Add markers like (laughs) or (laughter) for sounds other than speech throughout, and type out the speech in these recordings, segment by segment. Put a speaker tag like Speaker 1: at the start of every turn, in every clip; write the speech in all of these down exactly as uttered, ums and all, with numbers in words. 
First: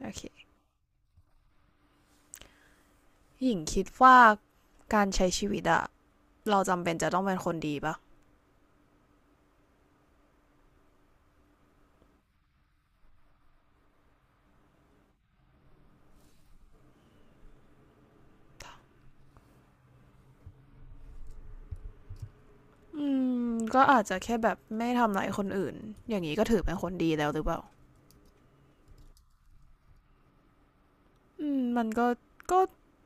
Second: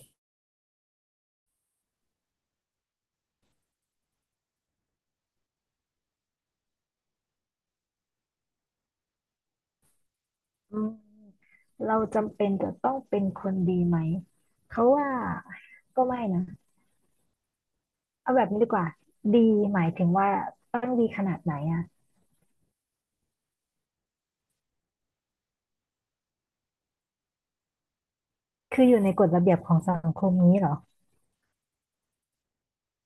Speaker 1: โอเคหญิงคิดว่าการใช้ชีวิตอะเราจำเป็นจะต้องเป็นคนดีปะ
Speaker 2: อืมเราจำเป็นจะต้องเป็นคนดีไหมเขาว่าก็ไม่นะเอาแบบนี้ดีกว่าดีหมายถึงว่าต้องดีขนาดไหนอ่ะ
Speaker 1: อืมก็อาจจะแค่แบบไม่ทำร้ายคนอื่นอย่างนี้ก็ถือเป็นคนดีแล้วหรือเปล่า
Speaker 2: คืออยู่ในกฎระเบียบของสังคมนี้เหรอ
Speaker 1: อืมมันก็ก็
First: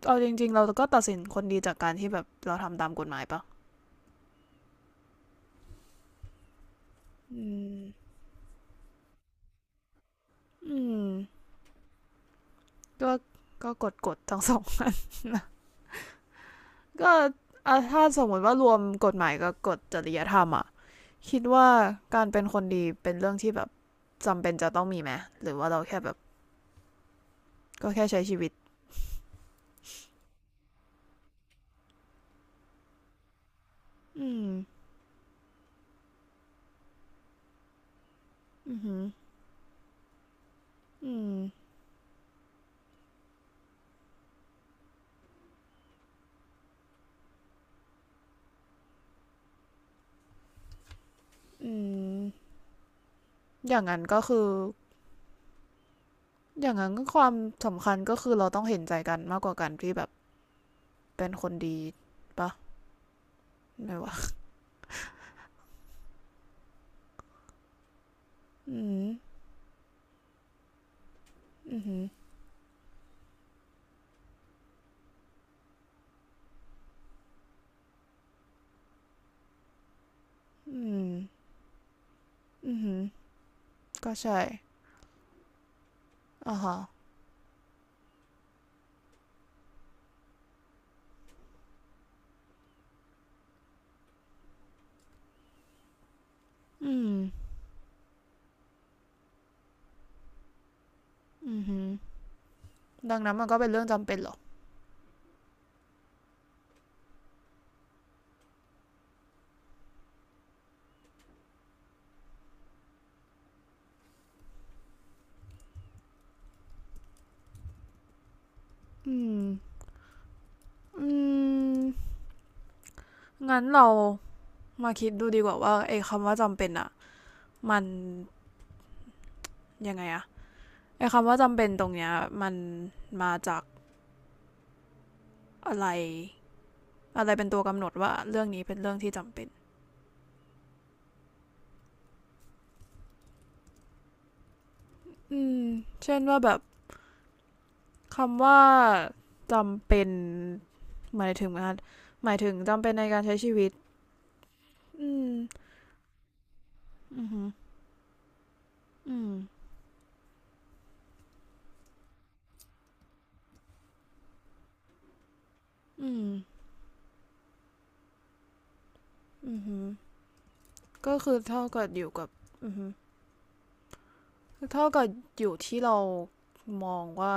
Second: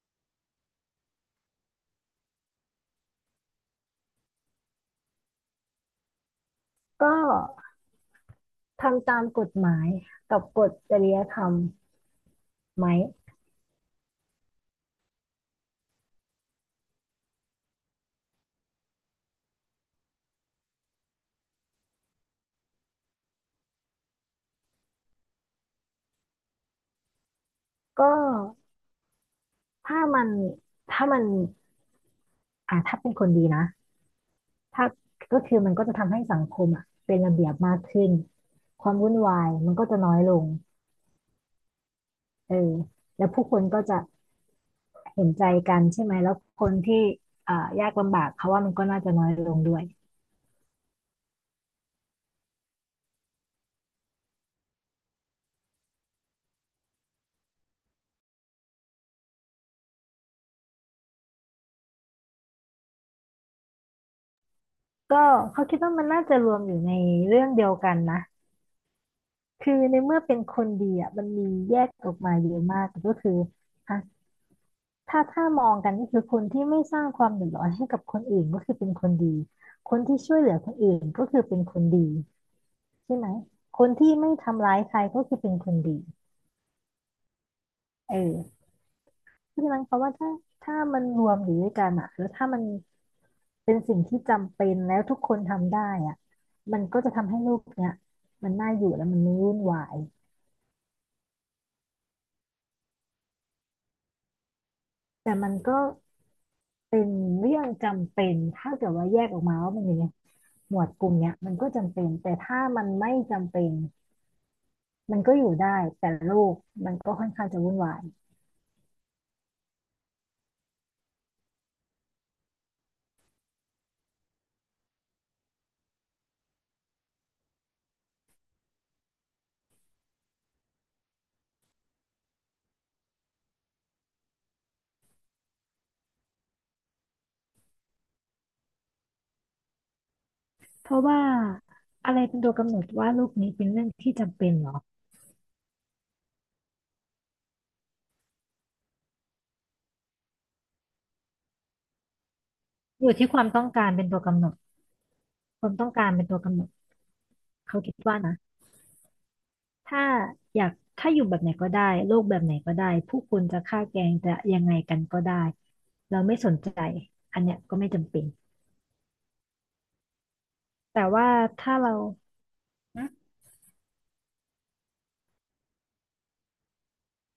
Speaker 1: เอาจริงๆเราก็ตัดสินคนดีจากการที่แบบเราทำตามกฎหมายปะ
Speaker 2: ก็
Speaker 1: อืม
Speaker 2: ทำตามกฎหมายกับกฎ
Speaker 1: อื
Speaker 2: จ
Speaker 1: ม
Speaker 2: ริยธรรมไหม
Speaker 1: ก็ก็กฎกฎทั้งสองก็อ่ถ้าสมมติว่ารวมกฎหมายกับกฎจริยธรรมอะคิดว่าการเป็นคนดีเป็นเรื่องที่แบบจำเป็นจะต้องมีไหมหรือว่าเราแค่แบบก็แค่
Speaker 2: ก็
Speaker 1: ใช้ชีวิต
Speaker 2: ถ้ามันถ้ามันอ่าถ้าเป็นคนดีนะ
Speaker 1: อืม
Speaker 2: ถ้าก็คือมันก็จะทำให้สังคมอ่ะเป็นระเบียบมากขึ้น
Speaker 1: อือ
Speaker 2: ควา
Speaker 1: หื
Speaker 2: ม
Speaker 1: อ
Speaker 2: วุ่นวายมันก็จะน้อยลง
Speaker 1: อืม
Speaker 2: เออแล้วผู้คนก็จะ เห็นใจกันใช่ไหมแล้วคนที่อ่ายากลำบากเขาว่ามันก็น่าจะน้อยลงด้วย
Speaker 1: อืมอย่างนั้นก็คือ อย่างนั้นก็ความสำคัญก็คือเราต้องเห็นใจกันมากกว่ากันที่แบบเป็นคนดีปะไม่วะ
Speaker 2: ก็เขาคิดว่ามันน่าจะรวมอยู่ในเรื่องเดียวกันนะ
Speaker 1: อืม
Speaker 2: คือในเมื่อเป็นคนดีอ่ะมันมีแย
Speaker 1: อือ
Speaker 2: ก
Speaker 1: หือ
Speaker 2: ออกมาเยอะมากก็คืออ่ะถ้าถ้ามองกันก็คือคนที่ไม่สร้างความเดือดร้อนให้กับคนอื่นก็คือเป็นคนดี คนที่ช่วยเหลือคน
Speaker 1: อื
Speaker 2: อื่น
Speaker 1: ม
Speaker 2: ก็คือเป็นคนดี
Speaker 1: อือหือ
Speaker 2: ใช่ไหมคนที่
Speaker 1: ก็
Speaker 2: ไม่
Speaker 1: ใช่
Speaker 2: ทำร้ายใครก็คือเป็นคนดี
Speaker 1: อ่าฮะ
Speaker 2: เออ พังนั้นเขามว่าถ้าถ้ามันรวมอยู่ด้วยกันอะแล้วถ้ามันเป็นสิ่งที่จำเป็นแล้วทุกคนทำได้อะมัน
Speaker 1: อื
Speaker 2: ก็
Speaker 1: ม
Speaker 2: จะทำให้โลกเนี้ยมันน่าอยู่และมันไม่วุ่นวาย
Speaker 1: อือหือดังนั้นมันก็เป็นเรื่องจำเป็นเหรอ
Speaker 2: แต่มันก็เป็นเรื่องจำเป็นถ้าเกิดว่าแยกออกมาว่ามันอยู่ในหมวดกลุ่มเนี้ยมันก็จำเป็นแต่ถ้ามันไม่จำเป็นมันก็อยู่ได้แต่โลกมันก็ค่อนข้างจะวุ่นวาย
Speaker 1: อืมอืมงั้นเรามาคิดดูดีกว่าว่าไอ้คำว่าจำเป็นอะมันยังไงอะไอ้คำว่าจำเป็นตรงเนี้ยมันมาจาก อะไรอะไรเป็นตัวกำหนดว่าเรื่องนี้เป็นเรื่องที่จำเป็น
Speaker 2: เพราะว่าอะไรเป็นตัวกำหนดว่าโลกนี้เป็นเรื่องที่จำเป็นเหรอ
Speaker 1: อืมเช่นว่าแบบคำว่าจำเป็นหมายถึงนะหมายถึงจำเป็นใน
Speaker 2: อยู่
Speaker 1: การ
Speaker 2: ที่
Speaker 1: ใช้
Speaker 2: ความ
Speaker 1: ชี
Speaker 2: ต้อ
Speaker 1: วิ
Speaker 2: ง
Speaker 1: ต
Speaker 2: การเป็นตัวกำหนด
Speaker 1: อืม
Speaker 2: ความต้องการเป็นตัวกำหนด
Speaker 1: อือหือ
Speaker 2: เขาคิดว่านะ
Speaker 1: ืม
Speaker 2: ถ้าอยากถ้าอยู่แบบไหนก็ได้โลกแบบไหนก็ได้ผู้คนจะฆ่าแกล้งจะยังไงกันก็ได้
Speaker 1: อื
Speaker 2: เรา
Speaker 1: ม
Speaker 2: ไม่สนใจอันเนี้ยก็ไม่จำเป็น
Speaker 1: อือหื
Speaker 2: แต่
Speaker 1: ก็
Speaker 2: ว่า
Speaker 1: คือเท่า
Speaker 2: ถ้า
Speaker 1: กับ
Speaker 2: เรา
Speaker 1: อยู่กับอือฮึ
Speaker 2: นะ
Speaker 1: เท่ากับอยู่ที่เรามองว่า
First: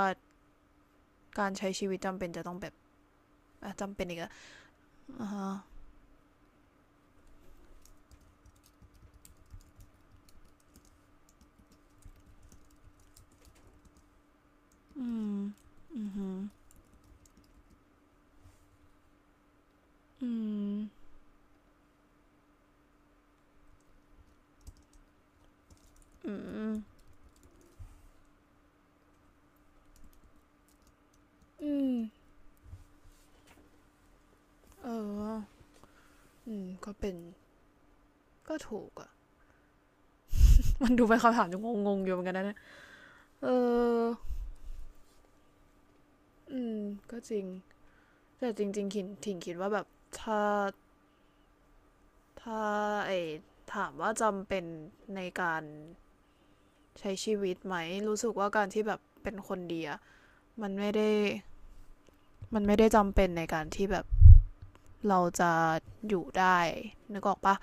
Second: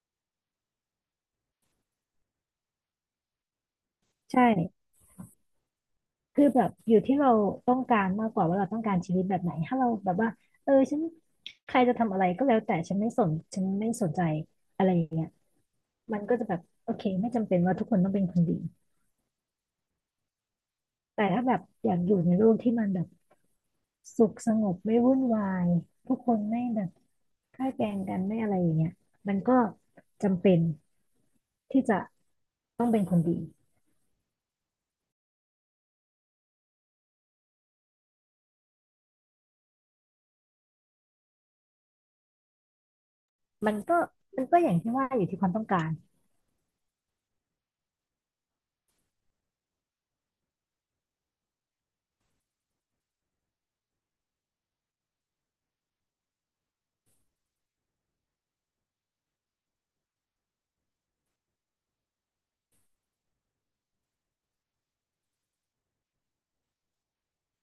Speaker 1: การใช้ชีวิตจำเป็นจะต้องแบบอ่ะจำเป็นอีกอะ
Speaker 2: ใช่
Speaker 1: อ่าฮะ
Speaker 2: คือแบบอยู่ที่เราต้องการมากกว่าว่าเราต้องการชีวิตแบบไหนถ้าเราแบบว่าเออฉันใครจะทำอะไรก็แล้วแต่ฉันไม่สนฉันไม่สนใจอะไรอ
Speaker 1: อื
Speaker 2: ย่างเงี้ย
Speaker 1: ม
Speaker 2: มันก็จะแบบโอเคไม่จำเป็นว่าทุกคนต้องเป็นคนดี
Speaker 1: อืม
Speaker 2: แต่ถ้าแบบอยากอยู่ในโลกที่มันแบบ สุขสงบไม่วุ่นวายทุกค
Speaker 1: อื
Speaker 2: นไม่
Speaker 1: ม
Speaker 2: แบบ
Speaker 1: อ
Speaker 2: ฆ่าแกล้งกันไม่อะไรอย่างเงี้ยมันก็จำเป็น
Speaker 1: ื
Speaker 2: ที่
Speaker 1: ม
Speaker 2: จะต้องเป็นคนดี
Speaker 1: เอออืมก็เป็นก็ถูกอะ มันดูเป็นคำถามที่งงๆอยู่เหมือนกันนะเอ
Speaker 2: มันก็
Speaker 1: อ
Speaker 2: มันก็อย่างที่ว่าอยู่ที่ความต้องการ
Speaker 1: อืมก็จริงแต่จริงๆคิดถิงคิดว่าแบบถ้าถ้าไอถามว่าจำเป็นในการใช้ชีวิตไหมรู้สึกว่าการที่แบบเป็นคนดีอะมันไม่ได้มันไม่ได้จำเป็นในการที่แบบเราจะอยู่ได้นึกออกปะ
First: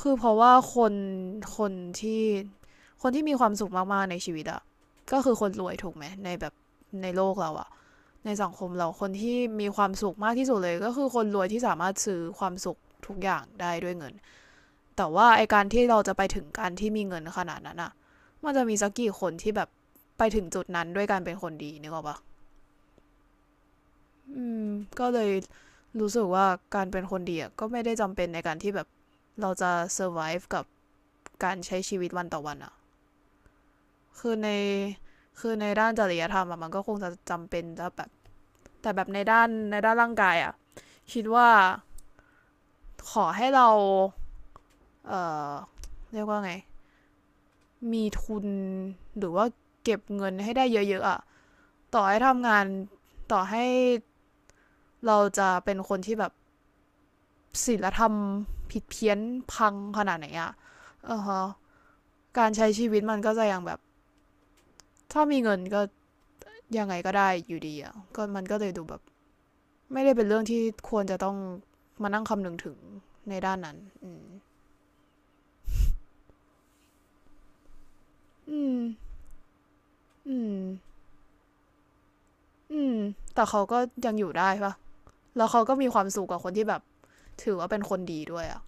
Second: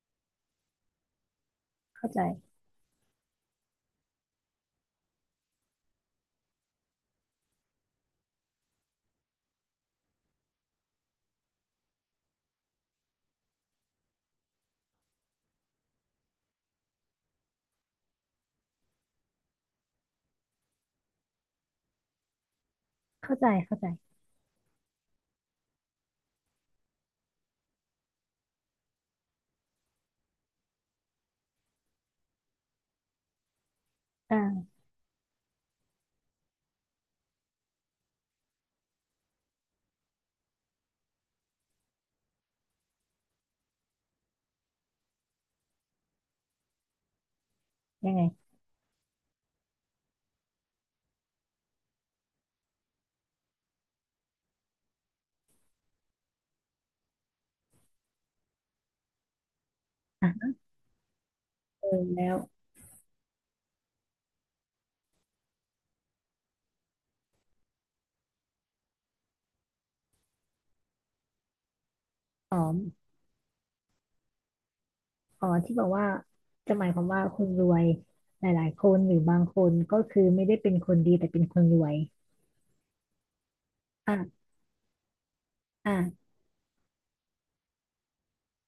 Speaker 1: คือเพราะว่าคนคน
Speaker 2: เข้าใจ
Speaker 1: ที่คนที่มีความสุขมากๆในชีวิตอะก็คือคนรวยถูกไหมในแบบในโลกเราอะ ในสังคมเราคนที่มีความสุขมากที่สุดเลยก็คือคนรวยที่สามารถซื้อความสุขทุกอย่างได้ด้วยเงิน แต่ว่าไอการที่เราจะไปถึงการที่มีเงินขนาดนั้นอะมันจะมีสักกี่คนที่แบบไปถึงจุดนั้นด้วยการเป็นคนดีนึกออกปะ
Speaker 2: เข้าใจเข้าใจ
Speaker 1: อืมก็เลยรู้สึกว่าการเป็นคนดีอะก็ไม่ได้จำเป็นในการที่แบบเราจะ survive กับการใช้ชีวิตวันต่อวันอะคือ
Speaker 2: อ่
Speaker 1: ใน
Speaker 2: า
Speaker 1: คือในด้านจริยธรรมอะมันก็คงจะจำเป็นจะแบบแต่แบบในด้านในด้านร่างกายอะคิดว่า ขอให้เราเอ่อเรียกว่าไง มี
Speaker 2: ยังไง
Speaker 1: ทุน หรือว่าเก็บเงินให้ได้เยอะๆอะต่อให้ทำงานต่อให้เราจะเป็นคนที่แบบศีลธรรมผิดเพี้ยนพังขนาดไหนอะ
Speaker 2: อ่ะ
Speaker 1: เออฮะ
Speaker 2: เออแล้ว
Speaker 1: การใช้ชีวิตมันก็จะยังแบบถ้ามีเงินก็ยังไงก็ได้อยู่ดีอะก็มันก็เลยดูแบบไม่ได้เป็นเรื่องที่ควรจะต้องมานั่งคำนึ
Speaker 2: อ๋
Speaker 1: ง
Speaker 2: อ
Speaker 1: ถึงในด้านนั้นอืม
Speaker 2: อ๋อที่บอกว่าจะหมายความว่าคนรวยหล
Speaker 1: อื
Speaker 2: าย
Speaker 1: ม
Speaker 2: ๆคนหรือบางคนก็คือ
Speaker 1: อื
Speaker 2: ไม่ได้
Speaker 1: ม
Speaker 2: เป็นคนดีแต่เป็นคนรวย
Speaker 1: อืมแต่เขาก็ยังอยู่
Speaker 2: อ่ะ
Speaker 1: ได้ปะ แล้วเขาก็มีความสุ
Speaker 2: อ่ะ
Speaker 1: ขกับคนที่แบบถือว่าเป็นคนดีด้วยอะ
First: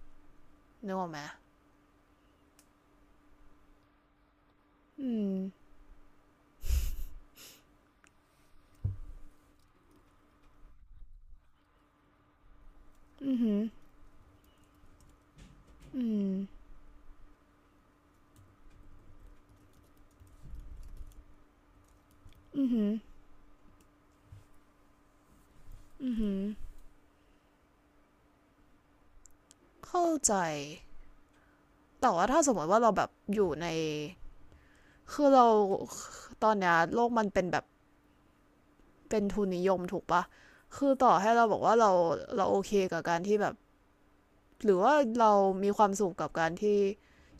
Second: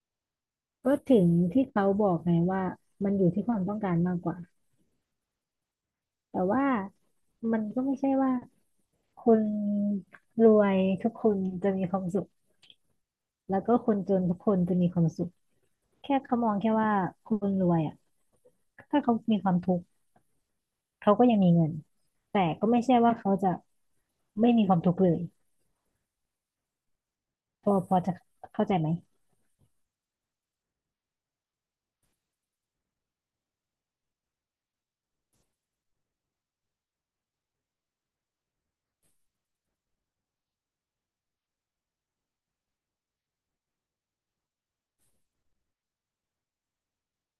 Speaker 1: นึ
Speaker 2: ก็
Speaker 1: กออกไหม
Speaker 2: ถึงที่เขาบอกไงว่ามันอยู่ที่ความต้องการมากกว่า
Speaker 1: อืม
Speaker 2: แต่ว่ามันก็ไม่ใช่ว่าคนรวยทุกคนจะมีความสุข
Speaker 1: อื
Speaker 2: แล้
Speaker 1: ออ
Speaker 2: วก็คนจนทุกคนจะมีความสุข
Speaker 1: ื
Speaker 2: แค่
Speaker 1: ม
Speaker 2: เขามองแค่ว่าคนรวยอ่ะถ้าเขามีความทุกข์เขาก็ยังมีเงินแต่
Speaker 1: อื
Speaker 2: ก็ไม่
Speaker 1: อ
Speaker 2: ใช่ว่าเขาจะไม่มีความทุกข์เลยพอพอจะเข้าใจไหม
Speaker 1: เข้าใจแต่ว่าถ้าสมมติว่าเราแบบอยู่ในคือเราตอนเนี้ยโลกมันเป็นแบบเป็นทุนนิยมถูกปะคือต่อให้เราบอกว่าเราเราโอเคกับการที่แบบหรือว่าเรามีความสุขกับการที่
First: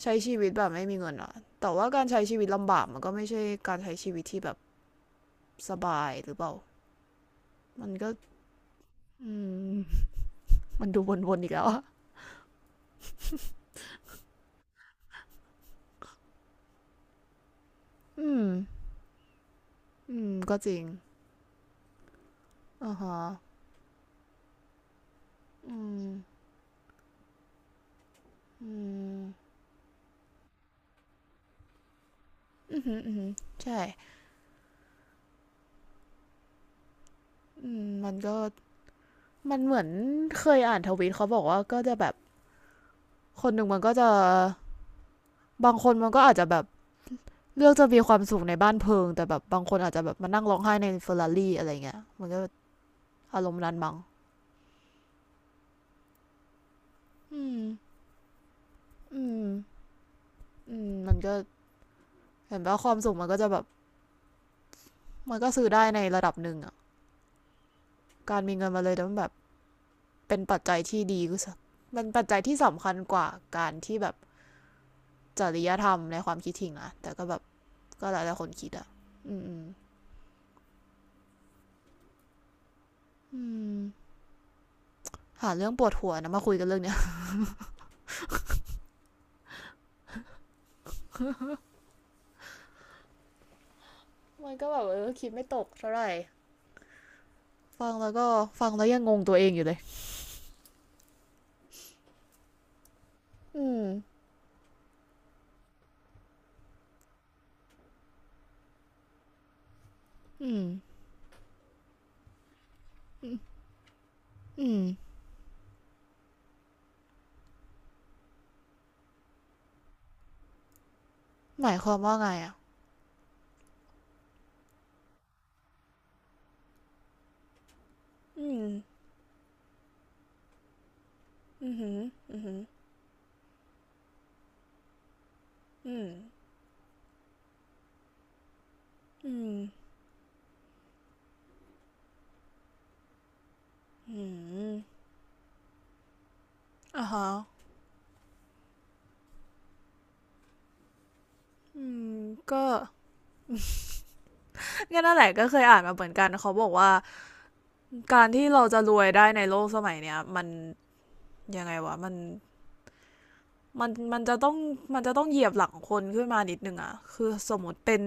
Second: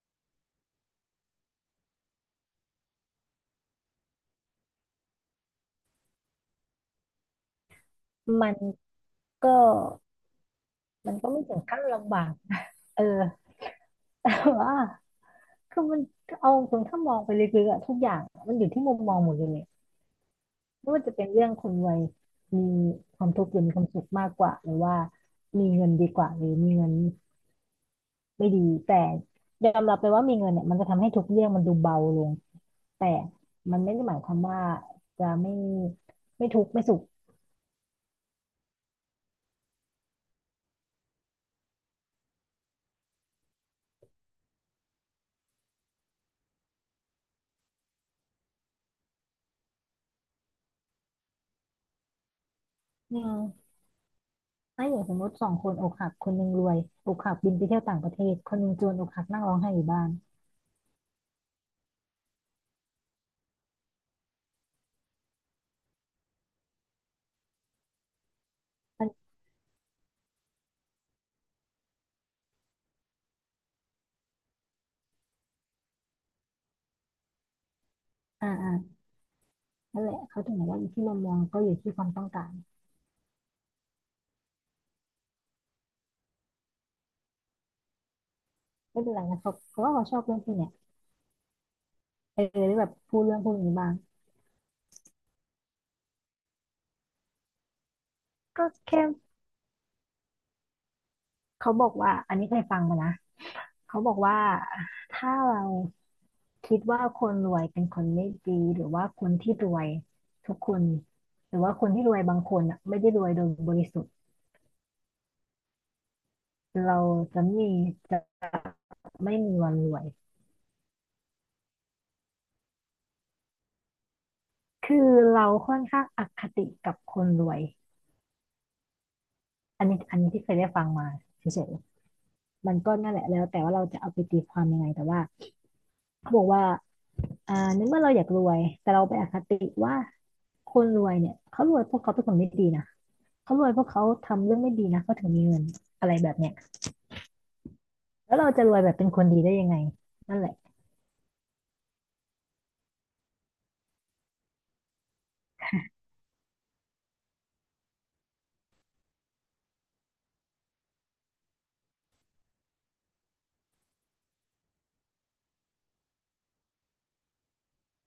Speaker 1: ใช้ชีวิตแบบไม่มีเงินอะแต่ว่าการใช้ชีวิตลำบากมันก็ไม่ใช่การใช้ชีวิตที่แบบสบายหรือเปล่ามันก็
Speaker 2: มัน
Speaker 1: อื
Speaker 2: ก็
Speaker 1: ม มันดู
Speaker 2: มันก็
Speaker 1: วนๆ
Speaker 2: ไม่
Speaker 1: อีก
Speaker 2: ถึ
Speaker 1: แล้
Speaker 2: ง
Speaker 1: วอ
Speaker 2: ขั้นลำบากนะเออ (laughs) แต่ว่าคือมันเอาตรงถ้ามองไปลึกๆอะทุกอย่าง
Speaker 1: อืม
Speaker 2: มันอยู่ที่มุมมองหมดเลย
Speaker 1: อืมก็จริง
Speaker 2: ไม่ว่าจะเป็นเรื่องคนรวยมี
Speaker 1: อ่าฮะ
Speaker 2: ความทุกข์หรือมีความสุขมากกว่าหรือว่ามี
Speaker 1: อื
Speaker 2: เงินดีกว่า
Speaker 1: ม
Speaker 2: หรือมีเงินไม่ดี
Speaker 1: อื
Speaker 2: แต่
Speaker 1: ม
Speaker 2: ยอมรับไปว่ามีเงินเนี่ยมันจะทำให้ทุกเรื่องมันดูเบาลง
Speaker 1: อือหือ
Speaker 2: แต่
Speaker 1: อือหือ
Speaker 2: มั
Speaker 1: ใช่
Speaker 2: นไม่ได้หมายความว่าจะไม่ไม่ทุกข์ไม่สุข
Speaker 1: อืมมันก็มันเหมือนเคยอ่านทวีตเขาบอกว่าก็จะแบบ คนหนึ่งมันก็จะ บางคนมันก็อาจจะแบบเลือกจะมีความสุขในบ้านเพลิงแต่แบบบางคนอาจจะแบบมานั่งร้องไห้ในเฟอร์รารี่อะไรเงี้ยมันก็
Speaker 2: อื
Speaker 1: อารมณ์
Speaker 2: ม
Speaker 1: นั้นมั้ง
Speaker 2: ถ้าอย่างสมมติสองคนอกหักคนหนึ่งรวยอกหัก
Speaker 1: อื
Speaker 2: บิน
Speaker 1: ม
Speaker 2: ไปเที่ยวต่างประเทศคนหนึ่งจนอกหั
Speaker 1: อื
Speaker 2: กนั่ง
Speaker 1: ม
Speaker 2: ร้องไห้อยู่บ้าน
Speaker 1: อืมมันก็เห็นว่าความสุขมันก็จะแบบมันก็ซื้อได้ในระดับหนึ่งอะการมีเงินมาเลยแต่
Speaker 2: มัน
Speaker 1: มันแบบ เป็นปัจจัยที่ดีก็สมันปัจจัยที่สำคัญกว่าการที่แบบจริยธรรมในความคิดถิงนะแต่ก็แบบก็หลายๆค
Speaker 2: อ่า
Speaker 1: นคิ
Speaker 2: อ่า
Speaker 1: ดอะอืมอืม
Speaker 2: นั่นแหละเขาถึงบอกว่าอยู่ที่มุมมองก็อยู่ที่ความต้องการ
Speaker 1: อืหาเรื่องปวดหัวนะมาคุยกันเรื่องเนี้ย
Speaker 2: ไม่เป็นไรนะเขาเขาว่าเขาชอบเรื่องพวกเนี้ยเออได้แบบพูดเรื่องพวกนี้บ้าง
Speaker 1: มันก็แบบเออคิดไม่ตกเท่าไหร่ฟังแล้วก็
Speaker 2: ก็
Speaker 1: ฟังแล้วยัง
Speaker 2: แค่
Speaker 1: งงตัวเองอยู่เลย
Speaker 2: เขาบอกว่าอันนี้เคยฟังมานะ
Speaker 1: อืม
Speaker 2: เขาบอกว่าถ้าเราคิดว่าคนรวยเป็นคนไม่ดีหรือว่าคนที่รวย
Speaker 1: อื
Speaker 2: ทุก
Speaker 1: ม
Speaker 2: คนหรือว่าคนที่รวยบางคนอ่ะไม่ได้รวยโดยบริสุทธิ์
Speaker 1: อืม
Speaker 2: เราจะมีจะไม่มีวันรวย
Speaker 1: หมายความว่าไงอ่ะ
Speaker 2: คือเราค่อนข้างอคติกับคนรวย
Speaker 1: อืม
Speaker 2: อันนี้อันนี้ที่เคยได้ฟังมาเฉ
Speaker 1: อื
Speaker 2: ย
Speaker 1: มหืมอืืม
Speaker 2: ๆมันก็นั่นแหละแล้วแต่ว่าเราจะเอาไปตีความยังไงแต่ว่า
Speaker 1: อืม
Speaker 2: เขาบอกว่า อ่าในเมื่อเราอยากรวยแต่เราไปอ
Speaker 1: อื
Speaker 2: คติ
Speaker 1: ม
Speaker 2: ว่าคนรวยเนี่ยเขารวยเพวกเขาเป็นคนไม่ดีนะเขารวยเพวกเขา
Speaker 1: อื
Speaker 2: ทำเรื่องไม่ดีนะ
Speaker 1: ม
Speaker 2: เขาถึงมีเงินอะไรแบบเนี้ย
Speaker 1: อ่าฮะ
Speaker 2: แล้วเราจะรวยแบบเป็นคนดีได้ยังไงนั่นแหละ
Speaker 1: อืมก็งั้นนั่นแหละก็เคยอ่านมาเหมือนกันเขาบอกว่า การที่เราจะรวยได้ในโลกสมัยเนี้ยมันยังไงวะมันมันมันจะต้องมันจะต้องเหยียบหลังคนขึ้นมานิดนึงอะคือสมมติเป็น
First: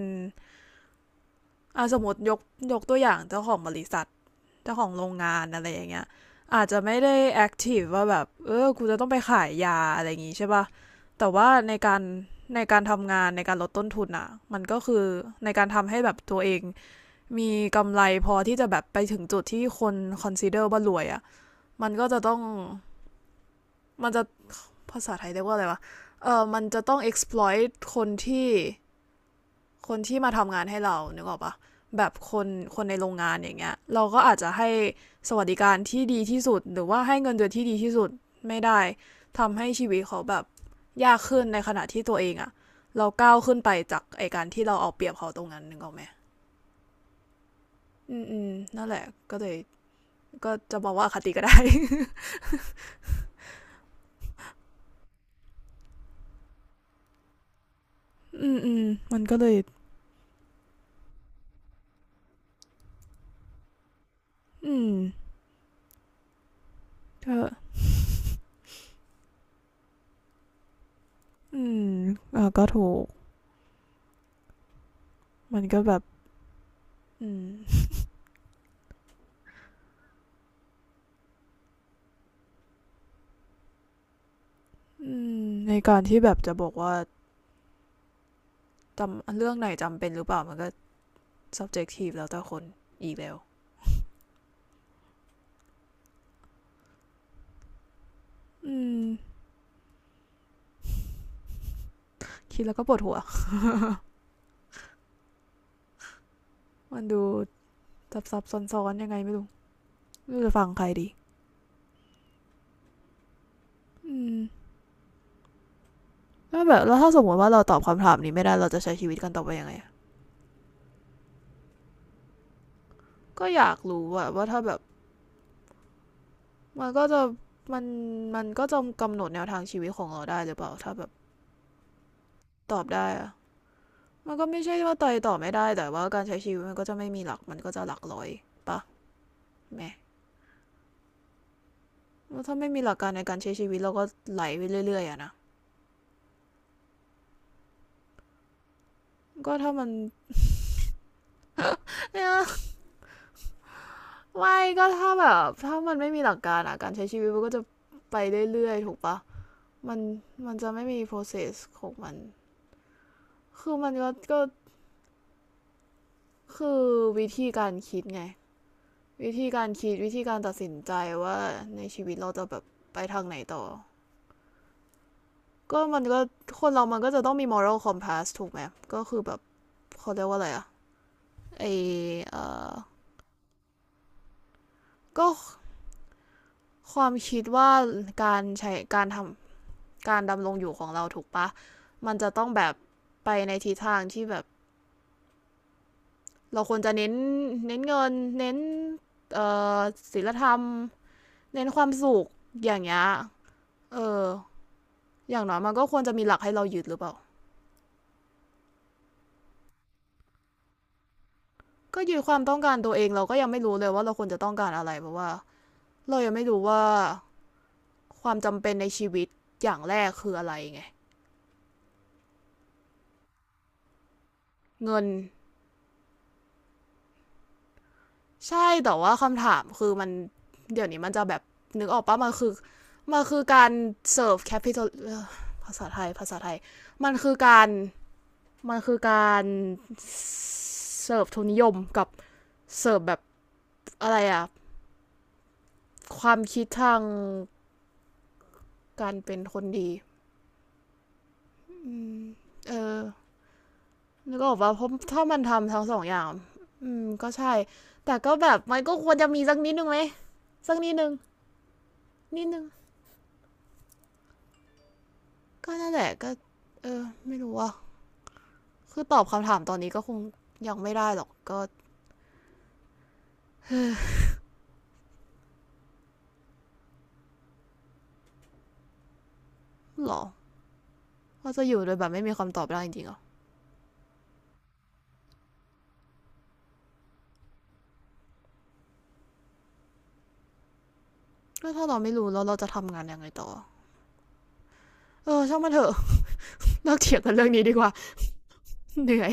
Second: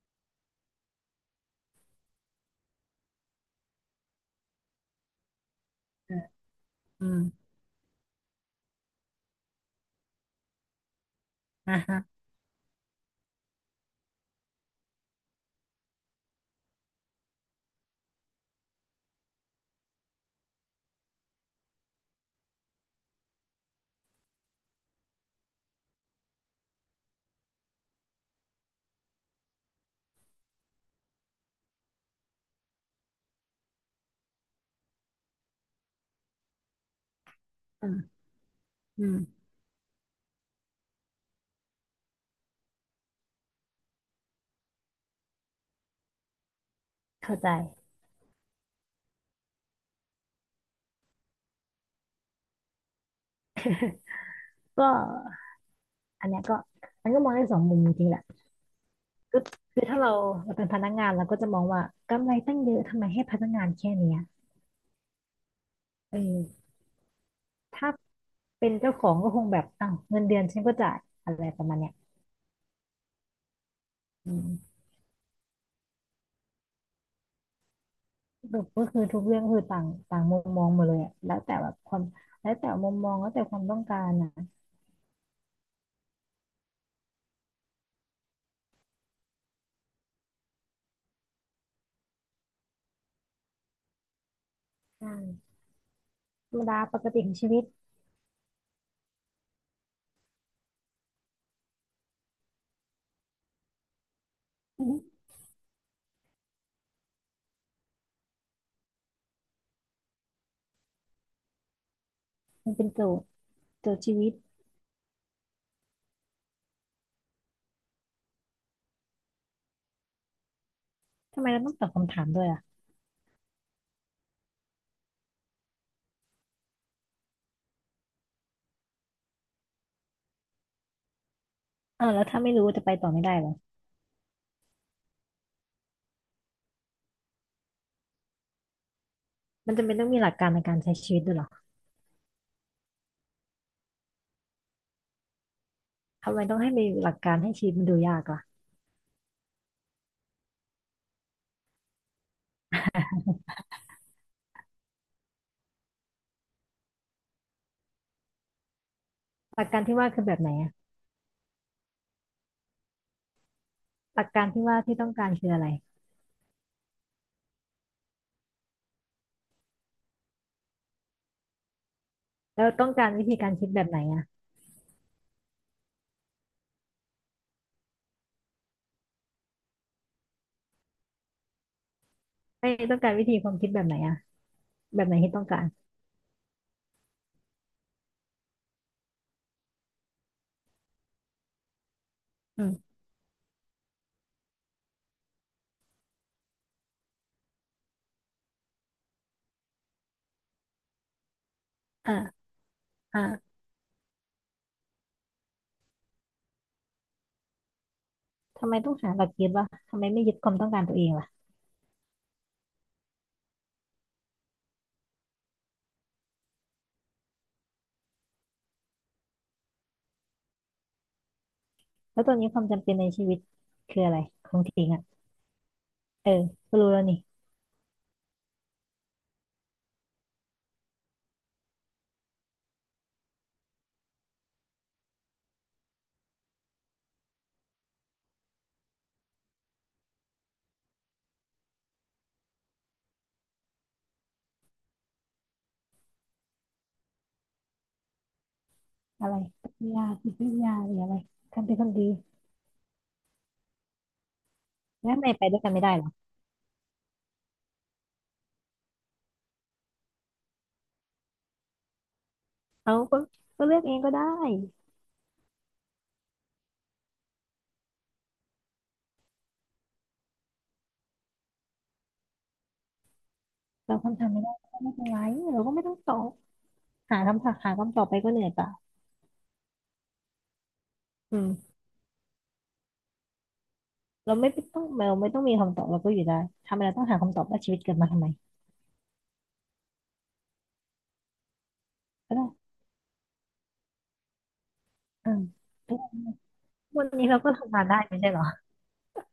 Speaker 1: อ่ะสมมติยกยกตัวอย่างเจ้าของบริษัทเจ้าของโรงงานอะไรอย่างเงี้ย
Speaker 2: อืม
Speaker 1: อาจจะไม่
Speaker 2: อ
Speaker 1: ได้แอ
Speaker 2: ม
Speaker 1: คทีฟว่าแบบเออกูจะต้องไปขายยาอะไรอย่างงี้ใช่ป่ะแต่ว่าใน
Speaker 2: อ่า
Speaker 1: กา
Speaker 2: ฮะ
Speaker 1: รในการทำงานในการลดต้นทุนอะมันก็คือในการทำให้แบบตัวเองมีกำไรพอที่จะแบบไปถึงจุดที่คนคอนซ เอ็น เดอร์ว่ารวยอะมันก็จะต้อง มันจะภาษาไทยเรียกว่าอะไรวะเออมันจะต้อง exploit คนที่ คนที่มาทำงานให้เรานึกออกปะแบบคนคนในโรงงานอย่างเงี้ย เราก็อาจจะให้สวัสดิการที่ดีที่สุด หรือว่าให้เงินเดือนที่ดี
Speaker 2: อื
Speaker 1: ที่
Speaker 2: ม
Speaker 1: สุด ไม่ได้
Speaker 2: อืม
Speaker 1: ทำให้ชีวิตเขาแบบยากขึ้นในขณะที่ตัวเองอะ เราก้าวขึ้นไปจากไอการที่เราเอาเปรียบเขาตรงนั้นนึกออกไหม
Speaker 2: เข้าใจ
Speaker 1: อืมอืมนั่นแหละก็เลยก็จะบอกว่าอคติก็ได้
Speaker 2: ก็อันเนี้ยก็มันก็มองได้สองมุมจริงๆแหละ
Speaker 1: (laughs) อืมอืมมันก็
Speaker 2: ก็
Speaker 1: เลย
Speaker 2: คือถ้าเราเราเป็นพนักงานเราก็จะมองว่ากำไรตั้งเยอะทำไมให้พนักงานแค่เนี้ย
Speaker 1: อืม
Speaker 2: เออ
Speaker 1: กอ
Speaker 2: ถ้าเป็นเจ้าของก็คงแบบอ้าวเงินเดือนฉันก็จ่ายอะไรป
Speaker 1: อื
Speaker 2: ระมาณเนี้
Speaker 1: ม
Speaker 2: ย
Speaker 1: เออก็ถูก
Speaker 2: อืม
Speaker 1: มันก็แบบอืม
Speaker 2: แบบก็คือทุกเรื่องคือต่างต่างมุมมองหมดเลยอะแล้วแต่แบบความแล้วแต่มุมมองแล้วแต่ความต้องการอ่ะ
Speaker 1: อืมในการที่แบบจะบอกว่าจำเรื่องไหนจำเป็นหรือเปล่ามันก็ subjective แล้วแต่คนอีกแล้ว
Speaker 2: ใช่ธรรมดาปกติของชีวิต
Speaker 1: อืม คิดแล้วก็ปวดหัว
Speaker 2: อือหื
Speaker 1: มันดูซับซับซ้อนซนๆยังไงไม่รู้ไม่รู้จะฟังใครดี
Speaker 2: มันเป็นโจทย์โจทย์ชี
Speaker 1: อื
Speaker 2: วิต
Speaker 1: ม แล้วแบบแล้วถ้าสมมติว่าเราตอบคำถามนี้ไม่ได้เราจะใช้ชีวิตกันต่อไปยังไง
Speaker 2: ทำไมเราต้องตอบคำถามด้วยอ่ะ
Speaker 1: ก็อยากรู้ว่าว่าถ้าแบบมันก็จะมันมันก็จะกำหนดแนวทางชีวิตของเราได้หรือเปล่าถ้าแบบ
Speaker 2: เออแล้วถ้าไม่รู้
Speaker 1: ตอ
Speaker 2: จะ
Speaker 1: บ
Speaker 2: ไป
Speaker 1: ได้
Speaker 2: ต่อไม่
Speaker 1: อะ
Speaker 2: ได้เหรอ
Speaker 1: มันก็ไม่ใช่ว่าตอยตอบไม่ได้แต่ว่าการใช้ชีวิตมันก็จะไม่มีหลักมันก็จะหลักร้อยไป
Speaker 2: มัน
Speaker 1: แหม
Speaker 2: จำเป็นต้องมีหลักการในการใช้ชีวิตด้วยเหรอ
Speaker 1: แถ้าไม่มีหลักการในการใช้ชีวิตเราก็ไหลไปเรื่อยๆอะนะ
Speaker 2: ทำไมต้องให้มีหลักการให้ชีวิตมันดูยากล่ะ
Speaker 1: ก็ถ้ามันเนี่ยไม่ก็ถ้าแบบถ้ามันไม่มีหลักการอะการใช้ชีวิตมันก็จะไปเรื่อยๆถูกปะ
Speaker 2: หลักการ
Speaker 1: มั
Speaker 2: ที่
Speaker 1: น
Speaker 2: ว่าคือแบบไหน
Speaker 1: มันจะ
Speaker 2: อ่ะ
Speaker 1: ไม่มี process ของมันคือมันก็
Speaker 2: หลัก
Speaker 1: ก็
Speaker 2: การที่ว่าที่ต้องการคืออะไร
Speaker 1: คือวิธีการคิดไงวิธีการคิดวิธีการตัดสินใจว่าในชีวิตเราจะแบ
Speaker 2: แล้
Speaker 1: บ
Speaker 2: วต้อง
Speaker 1: ไป
Speaker 2: การ
Speaker 1: ทา
Speaker 2: วิ
Speaker 1: งไหน
Speaker 2: ธีการ
Speaker 1: ต่อ
Speaker 2: คิดแบบไหนอ่ะ
Speaker 1: ก็มันก็คนเรามันก็จะต้องมี moral compass ถูกไหมก็คือแบบเขาเรียกว่าอะไรอะไอเอ
Speaker 2: ไม่
Speaker 1: อ
Speaker 2: ต้องการวิธีความคิดแบบไหนอ่ะแบบไหน
Speaker 1: ก็
Speaker 2: ที่ต้องการ
Speaker 1: ความคิดว่าการใช้การทำการดำรงอยู่ของเราถูกปะ มันจะต้อง
Speaker 2: อื
Speaker 1: แบบ
Speaker 2: ม
Speaker 1: ไปในทิศทางที่แบบเราควรจะเน้นเน้นเงินเน้นเอ่อศีลธรรมเน้นความสุข
Speaker 2: อ่า
Speaker 1: อย่างเงี้ย
Speaker 2: อ่า
Speaker 1: เออ อย่างน้อยมันก็ควรจะมีหลักให้เรายึดหรือเปล่า
Speaker 2: ทำไมต้องหาหลักยึดวะทำไมไม่ยึดความต้องการตัวเองล่ะ
Speaker 1: ก็ยึดความต้องการตัวเองเราก็ยังไม่รู้เลยว่าเราควรจะต้องการอะไรเพราะว่าเรายังไม่รู้ว่าความจำเป็นในชีวิตอย่างแรกคืออะไรไง
Speaker 2: แล้วตอนนี้ความจำเป็นในชีวิตคืออะไรของถิง
Speaker 1: เงิน
Speaker 2: อ่ะเออก็รู้แล้วนี่
Speaker 1: ใช่แต่ว่าคำถามคือมันเดี๋ยวนี้มันจะแบบนึกออกปะมันคือมันคือการเสิร์ฟแคปิตอลภาษาไทยภาษาไทยมันคือการมันคือการเสิร์ฟทุนนิยมกับเสิร์ฟแบบอะไรอะความคิดทางการ
Speaker 2: อะไร
Speaker 1: เป็นคน
Speaker 2: ปรัช
Speaker 1: ดี
Speaker 2: ญาจิตวิทยาหรืออะไรการเป็นคนดี
Speaker 1: เออนึกออกว่ะเพราะ
Speaker 2: แล้ว
Speaker 1: ถ้า
Speaker 2: ทำไม
Speaker 1: มัน
Speaker 2: ไปด้วยกั
Speaker 1: ทำ
Speaker 2: น
Speaker 1: ทั้
Speaker 2: ไม่
Speaker 1: ง
Speaker 2: ได้
Speaker 1: สอ
Speaker 2: ห
Speaker 1: ง
Speaker 2: รอ
Speaker 1: อย่างอืมก็ใช่แต่ก็แบบมันก็ควรจะมีสักนิดนึงไหมสักนิดนึงนิดนึง
Speaker 2: เอาก็ก็เลือกเองก็ได้
Speaker 1: ก็นั่นแหละก็เออไม่รู้ว่า คือตอบคำถามตอนนี้ก็คงยังไม่ได้หรอกก็
Speaker 2: เราคำถามไม่ได้ก็ไม่เป็นไรเราก็ไม่ต้องตอบหาคำถามหาคำตอบไปก็เหนื่อยเปล่า
Speaker 1: หรอ
Speaker 2: อื
Speaker 1: เราจะ
Speaker 2: ม
Speaker 1: อยู่โดยแบบไม่มีคำตอบได้จริงๆเหรอะ
Speaker 2: เราไม่ต้องเราไม่ต้องมีคำตอบเราก็อยู่ได้ทำไมเราต้องหาคำตอบว่าชีวิตเกิดมาทำไม
Speaker 1: ก็ถ้าเราไม่รู้
Speaker 2: ก็
Speaker 1: แล้ว
Speaker 2: ได้
Speaker 1: เราจะทำงานยังไงต่อเอ
Speaker 2: อืม
Speaker 1: อช่างมันเถอะ (laughs) เลิก
Speaker 2: วัน
Speaker 1: เถียง
Speaker 2: นี้
Speaker 1: กัน
Speaker 2: เรา
Speaker 1: เรื่อง
Speaker 2: ก็
Speaker 1: นี้ดี
Speaker 2: ทำ
Speaker 1: ก
Speaker 2: งาน
Speaker 1: ว่า
Speaker 2: ได้ไม่ใช่เหรอ
Speaker 1: (laughs) เหนื่อย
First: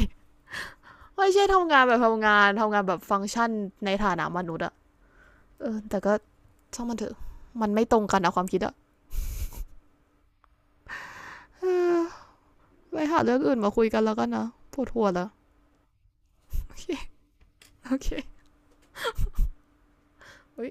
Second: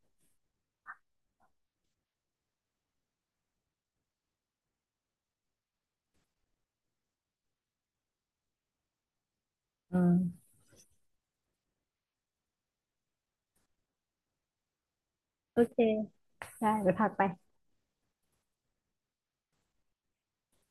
Speaker 1: ไม่ใช่ทำงานแบบทำงานทำงานแบบฟังก์ชันในฐานะมนุษย์อะเออแต่ก็ช่างมันเถอะมันไม่ตรงกันนะความคิดอะ
Speaker 2: อืม
Speaker 1: เอไปหาเรื่องอื่นมาคุยกันแล้วกันนะปวดหัวแล้ว (laughs)
Speaker 2: โอเคได้
Speaker 1: โอเค
Speaker 2: ไปพักไป
Speaker 1: โอเคเฮ้ย